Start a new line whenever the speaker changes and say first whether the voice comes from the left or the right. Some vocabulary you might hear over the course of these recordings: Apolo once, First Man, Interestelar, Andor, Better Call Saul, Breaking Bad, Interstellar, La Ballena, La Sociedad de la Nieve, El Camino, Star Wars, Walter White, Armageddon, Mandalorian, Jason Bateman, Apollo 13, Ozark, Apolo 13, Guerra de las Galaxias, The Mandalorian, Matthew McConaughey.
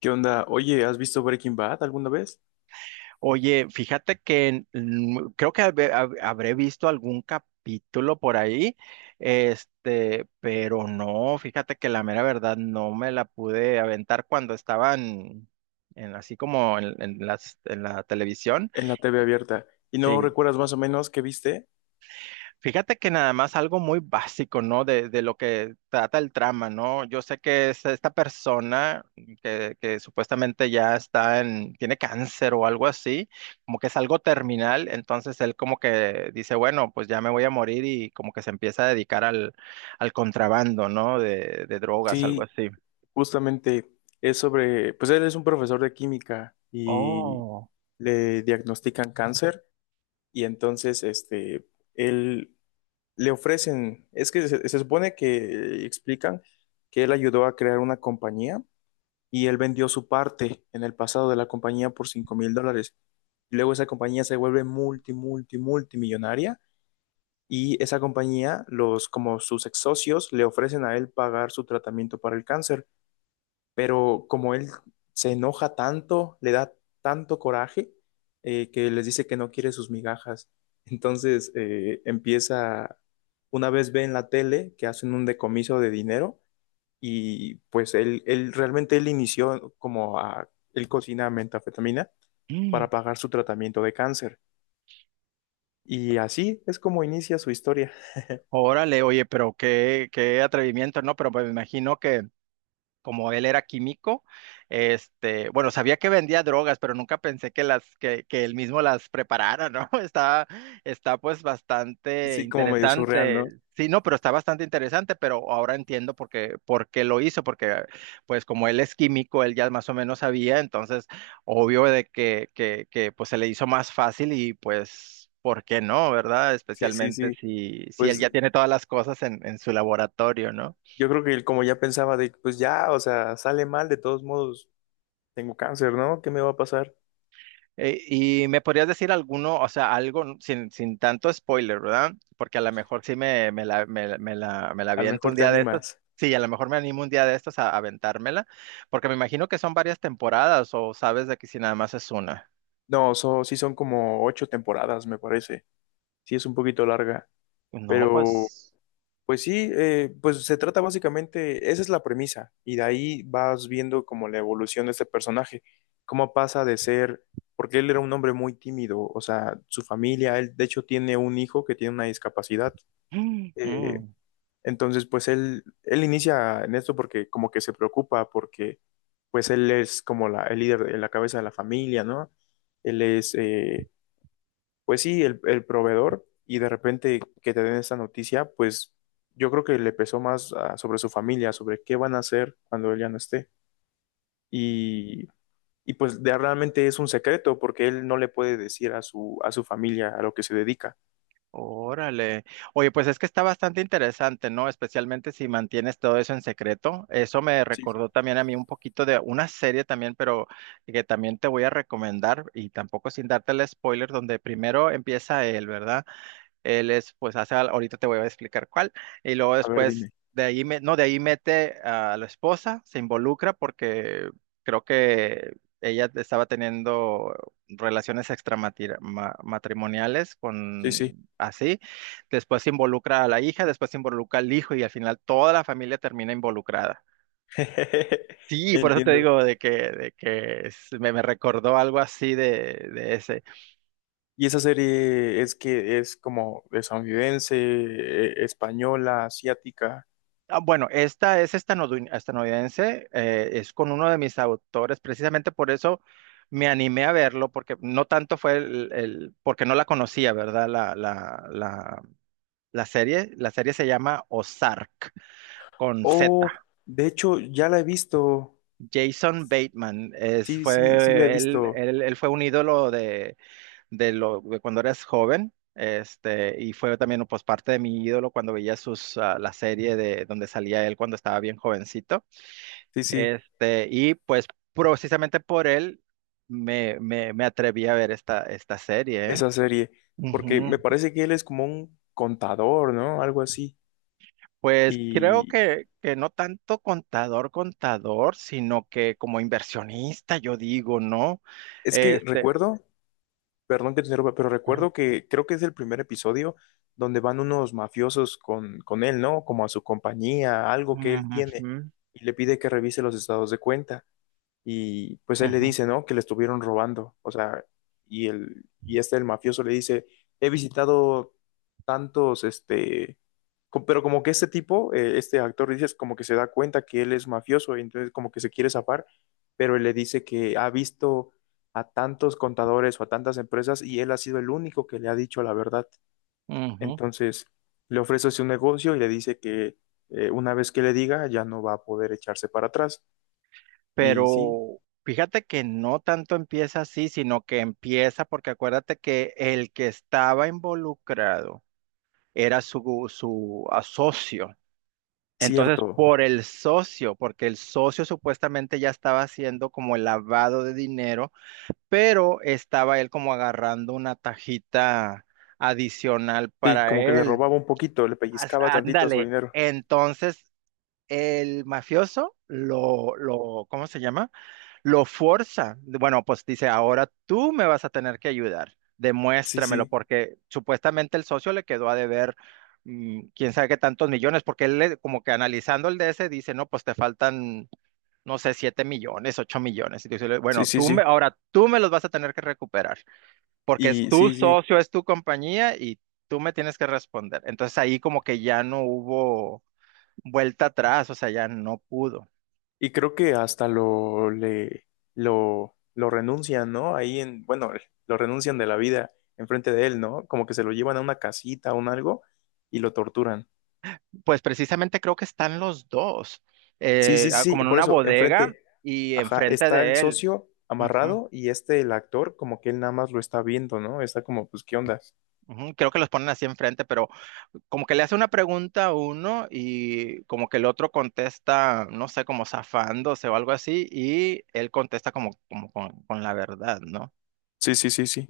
left: ¿Qué onda? Oye, ¿has visto Breaking Bad alguna vez?
right: Oye, fíjate que creo que habré visto algún capítulo por ahí, pero no, fíjate que la mera verdad no me la pude aventar cuando estaban en así como en la televisión.
left: En la TV abierta. ¿Y no
right: Sí.
left: recuerdas más o menos qué viste?
right: Fíjate que nada más algo muy básico, ¿no? De lo que trata el trama, ¿no? Yo sé que es esta persona que supuestamente ya está en, tiene cáncer o algo así, como que es algo terminal, entonces él como que dice, bueno, pues ya me voy a morir y como que se empieza a dedicar al contrabando, ¿no? De drogas, algo
left: Sí,
right: así.
left: justamente es sobre, pues él es un profesor de química y
right: Oh,
left: le diagnostican cáncer y entonces, él le ofrecen, es que se supone que explican que él ayudó a crear una compañía y él vendió su parte en el pasado de la compañía por $5,000. Luego esa compañía se vuelve multimillonaria y esa compañía, los, como sus ex socios, le ofrecen a él pagar su tratamiento para el cáncer. Pero como él se enoja tanto, le da tanto coraje, que les dice que no quiere sus migajas. Entonces empieza, una vez ve en la tele que hacen un decomiso de dinero y pues él realmente él inició como a, él cocina metafetamina para
right: mm,
left: pagar su tratamiento de cáncer. Y así es como inicia su historia.
right: órale, oye, pero qué atrevimiento, ¿no? Pero me imagino que como él era químico, bueno, sabía que vendía drogas, pero nunca pensé que que él mismo las preparara, ¿no? Está pues bastante
left: Sí, como medio surreal,
right: interesante.
left: ¿no?
right: Sí, no, pero está bastante interesante, pero ahora entiendo por por qué lo hizo, porque pues como él es químico, él ya más o menos sabía, entonces obvio de que pues se le hizo más fácil y pues, ¿por qué no, verdad?
left: Sí, sí,
right: Especialmente
left: sí.
right: si él ya
left: Pues
right: tiene todas las cosas en su laboratorio, ¿no?
left: yo creo que él como ya pensaba de, pues ya, o sea, sale mal, de todos modos, tengo cáncer, ¿no? ¿Qué me va a pasar?
right: Y me podrías decir alguno, o sea, algo sin tanto spoiler, ¿verdad? Porque a lo mejor sí me la
left: A lo
right: aviento
left: mejor
right: un
left: te
right: día de estos.
left: animas.
right: Sí, a lo mejor me animo un día de estos a aventármela, porque me imagino que son varias temporadas o sabes de que si nada más es una.
left: No, sí son como 8 temporadas, me parece. Sí es un poquito larga,
right: No,
left: pero
right: pues...
left: pues sí, pues se trata básicamente, esa es la premisa, y de ahí vas viendo como la evolución de este personaje, cómo pasa de ser, porque él era un hombre muy tímido, o sea, su familia, él de hecho tiene un hijo que tiene una discapacidad, eh,
right: mm,
left: entonces pues él inicia en esto porque como que se preocupa, porque pues él es como la, el líder, la cabeza de la familia, ¿no? Él es, pues sí, el proveedor y de repente que te den esta noticia, pues yo creo que le pesó más sobre su familia, sobre qué van a hacer cuando él ya no esté. Y, y pues realmente es un secreto porque él no le puede decir a su familia a lo que se dedica.
right: órale. Oye, pues es que está bastante interesante, ¿no? Especialmente si mantienes todo eso en secreto. Eso me
left: Sí, sí.
right: recordó también a mí un poquito de una serie también, pero que también te voy a recomendar y tampoco sin darte el spoiler, donde primero empieza él, ¿verdad? Él es, pues hace, ahorita te voy a explicar cuál. Y luego
left: A ver,
right: después
left: dime.
right: de ahí, no, de ahí mete a la esposa, se involucra porque creo que ella estaba teniendo relaciones extramatrimoniales
left: Sí, sí.
right: con así. Después se involucra a la hija, después se involucra al hijo y al final toda la familia termina involucrada. Sí, por eso te
left: Entiendo.
right: digo de que me recordó algo así de ese.
left: Y esa serie es que es como estadounidense, española, asiática.
right: Ah, bueno, esta es estadounidense, es con uno de mis autores, precisamente por eso me animé a verlo, porque no tanto fue porque no la conocía, ¿verdad? La serie se llama Ozark, con Z.
left: Oh, de hecho, ya la he visto.
right: Jason Bateman, es,
left: Sí, sí, sí la he
right: fue, él,
left: visto.
right: él, él fue un ídolo de, de cuando eras joven. Este, y fue también pues, parte de mi ídolo cuando veía sus, ah, la serie de donde salía él cuando estaba bien jovencito.
left: Sí, sí,
right: Este, y pues precisamente por él me atreví a ver esta serie. ¿Eh?
left: esa serie, porque me
right: Ujú.
left: parece que él es como un contador, ¿no? Algo así.
right: Pues creo
left: Y
right: que no tanto contador, sino que como inversionista, yo digo, ¿no?
left: es que
right: Este,
left: recuerdo, perdón que te interrumpa, pero
right: ujú.
left: recuerdo que creo que es el primer episodio donde van unos mafiosos con él, ¿no? Como a su compañía, algo que él tiene,
right: Ujú,
left: y le pide que revise los estados de cuenta. Y pues él le
right: ujú,
left: dice, ¿no? Que le estuvieron robando, o sea, y el, y este, el mafioso le dice, he visitado tantos, pero como que este tipo, este actor, dices, como que se da cuenta que él es mafioso, y entonces como que se quiere zafar, pero él le dice que ha visto a tantos contadores o a tantas empresas y él ha sido el único que le ha dicho la verdad.
right: ujú.
left: Entonces le ofrece su negocio y le dice que una vez que le diga ya no va a poder echarse para atrás. Y sí,
right: Pero fíjate que no tanto empieza así, sino que empieza porque acuérdate que el que estaba involucrado era su socio. Entonces,
left: cierto.
right: por el socio, porque el socio supuestamente ya estaba haciendo como el lavado de dinero, pero estaba él como agarrando una tajita adicional
left: Sí,
right: para
left: como que le
right: él.
left: robaba un poquito, le pellizcaba tantito a su
right: Ándale,
left: dinero.
right: entonces el mafioso ¿cómo se llama? Lo forza. Bueno, pues dice, ahora tú me vas a tener que ayudar.
left: Sí,
right: Demuéstramelo,
left: sí,
right: porque supuestamente el socio le quedó a deber mm, quién sabe qué tantos millones, porque como que analizando el DS dice, no, pues te faltan, no sé, siete millones, ocho millones. Y dice,
left: sí,
right: bueno,
left: sí, sí.
right: ahora tú me los vas a tener que recuperar, porque es
left: Y
right: tu
left: sí, sí.
right: socio, es tu compañía y tú me tienes que responder. Entonces ahí como que ya no hubo vuelta atrás, o sea, ya no pudo.
left: Y creo que hasta lo renuncian, ¿no? Ahí en, bueno, lo renuncian de la vida enfrente de él, ¿no? Como que se lo llevan a una casita o un algo y lo torturan.
right: Pues precisamente creo que están los dos,
left: Sí, sí, sí,
right: como
left: sí.
right: en
left: Por
right: una
left: eso,
right: bodega
left: enfrente,
right: y
left: ajá,
right: enfrente
left: está el
right: de él.
left: socio
right: Ujú,
left: amarrado y el actor, como que él nada más lo está viendo, ¿no? Está como, pues, ¿qué onda?
right: ujú, creo que los ponen así enfrente, pero como que le hace una pregunta a uno y como que el otro contesta, no sé, como zafándose o algo así, y él contesta como, como con la verdad, ¿no?
left: Sí, sí, sí, sí.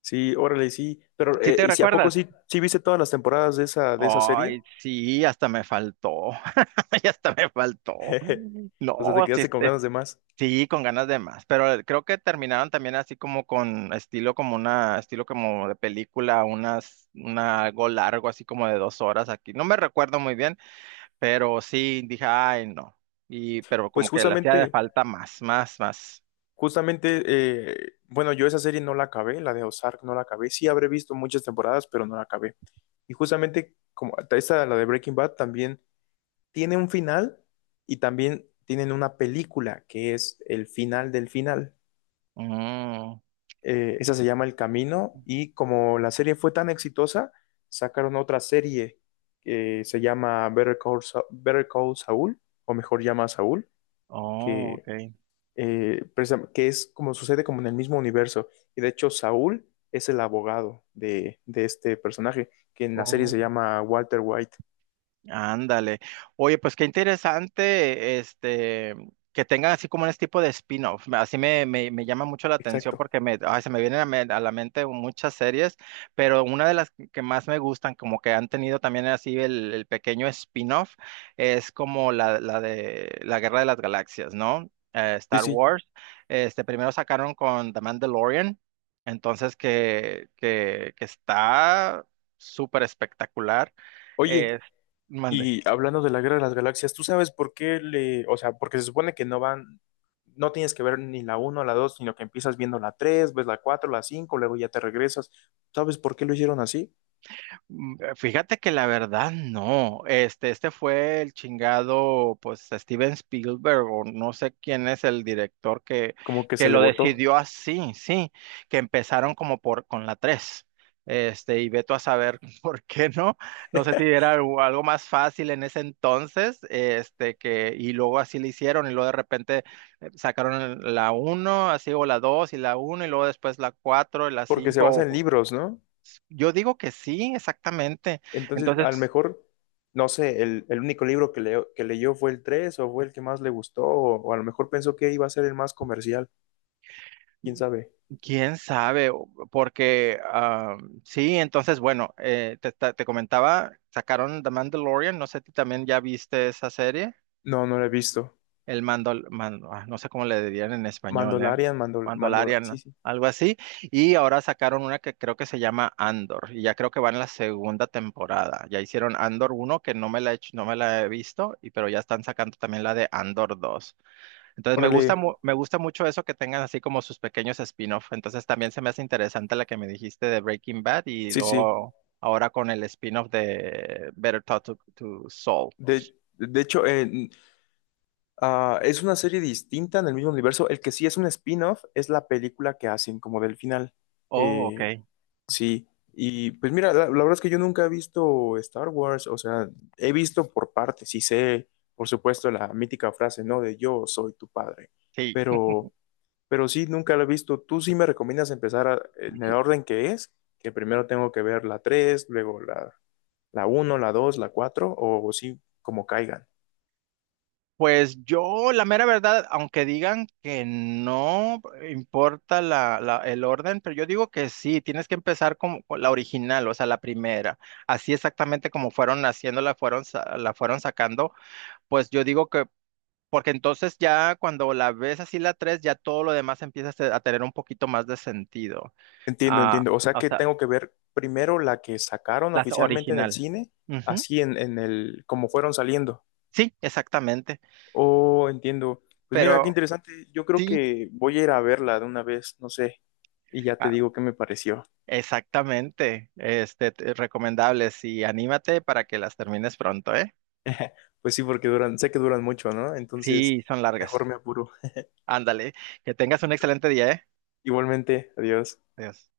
left: Sí, órale, sí. Pero,
right: ¿Sí te
left: ¿sí, a poco
right: recuerdas?
left: sí, sí viste todas las temporadas de esa serie?
right: Ay, sí, hasta me faltó, y hasta me faltó.
left: Jeje. O sea, te
right: No, sí,
left: quedaste con ganas de más.
right: sí, con ganas de más, pero creo que terminaron también así como con estilo como una, estilo como de película, algo largo, así como de dos horas aquí. No me recuerdo muy bien, pero sí dije, ay, no. Y, pero
left: Pues
right: como que le hacía de
left: justamente,
right: falta más.
left: justamente, bueno, yo esa serie no la acabé, la de Ozark no la acabé. Sí habré visto muchas temporadas, pero no la acabé. Y justamente, como esta, la de Breaking Bad, también tiene un final y también tienen una película que es el final del final.
right: Mm,
left: Esa se llama El Camino y como la serie fue tan exitosa, sacaron otra serie que se llama Better Call Saul, o mejor llama a Saúl,
right: oh,
left: que,
right: ok.
left: que es como sucede como en el mismo universo. Y de hecho Saúl es el abogado de este personaje, que en la serie se
right: Oh.
left: llama Walter White.
right: Ándale. Oye, pues qué interesante, este, que tengan así como este tipo de spin-off. Así me llama mucho la atención
left: Exacto.
right: porque me, ay, se me vienen a la mente muchas series, pero una de las que más me gustan, como que han tenido también así el pequeño spin-off, es como la de la Guerra de las Galaxias, ¿no?
left: Sí,
right: Star
left: sí.
right: Wars. Este, primero sacaron con The Mandalorian, entonces que está súper espectacular.
left: Oye,
right: Eh, Mande.
left: y hablando de la Guerra de las Galaxias, ¿tú sabes por qué le, o sea, porque se supone que no van, no tienes que ver ni la uno o la 2, sino que empiezas viendo la 3, ves la 4, la 5, luego ya te regresas? ¿Sabes por qué lo hicieron así?
right: Mm, fíjate que la verdad no. Este fue el chingado, pues, Steven Spielberg, o no sé quién es el director
left: Como que
right: que
left: se le
right: lo
left: votó,
right: decidió así, sí, que empezaron como por con la tres. Este, y veto a saber por qué no. No sé si era algo más fácil en ese entonces, este, que, y luego así lo hicieron, y luego de repente sacaron la uno así, o la 2 y la uno y luego después la 4 y la
left: porque se basa en
right: cinco.
left: libros, ¿no?
right: Yo digo que sí, exactamente.
left: Entonces, a lo
right: Entonces,
left: mejor, no sé, el, único libro que leyó fue el 3 o fue el que más le gustó, o a lo mejor pensó que iba a ser el más comercial, quién sabe.
right: quién sabe, porque ah, sí, entonces, bueno, te comentaba, sacaron The Mandalorian, no sé si también ya viste esa serie,
left: No, no lo he visto.
right: el ah, no sé cómo le dirían en español, ¿eh?
left: Mandalorian, Mandol, Mandol, sí,
right: Mandalorian,
left: sí.
right: algo así, y ahora sacaron una que creo que se llama Andor, y ya creo que va en la segunda temporada, ya hicieron Andor uno que no me la he hecho- no me la he visto, y, pero ya están sacando también la de Andor 2. Entonces me gusta,
left: Órale,
right: me gusta mucho eso que tengan así como sus pequeños spin-off. Entonces también se me hace interesante la que me dijiste de Breaking Bad y
left: sí, sí.
right: luego ahora con el spin-off de Better Talk to Saul.
left: De hecho, es una serie distinta en el mismo universo. El que sí es un spin-off es la película que hacen como del final.
right: Oh, ok.
left: Eh, sí, y pues mira, la verdad es que yo nunca he visto Star Wars, o sea, he visto por partes y sé, por supuesto, la mítica frase, ¿no? De yo soy tu padre,
right: Sí.
left: pero, pero sí, nunca la he visto. ¿Tú sí me recomiendas empezar en el orden que es? Que primero tengo que ver la 3, luego la uno, la 2, la 4. O sí, como caigan.
right: Pues yo, la mera verdad, aunque digan que no importa el orden, pero yo digo que sí, tienes que empezar como con la original, o sea, la primera. Así exactamente como fueron haciéndola, la fueron sacando, pues yo digo que porque entonces ya cuando la ves así la 3 ya todo lo demás empieza a a tener un poquito más de sentido.
left: Entiendo,
right: Ah,
left: entiendo. O sea
right: o
left: que
right: sea,
left: tengo que ver primero la que sacaron
right: la
left: oficialmente en el
right: original.
left: cine,
right: Ujú.
left: así en, el, como fueron saliendo.
right: Sí, exactamente.
left: Oh, entiendo. Pues mira, qué
right: Pero
left: interesante. Yo creo
right: sí,
left: que voy a ir a verla de una vez, no sé, y ya te
right: ah,
left: digo qué me pareció.
right: exactamente. Este, recomendables y anímate para que las termines pronto, ¿eh?
left: Pues sí, porque duran, sé que duran mucho, ¿no? Entonces,
right: Sí, son largas.
left: mejor me apuro.
right: Ándale. Que tengas un excelente día, ¿eh?
left: Igualmente, adiós.
right: Adiós.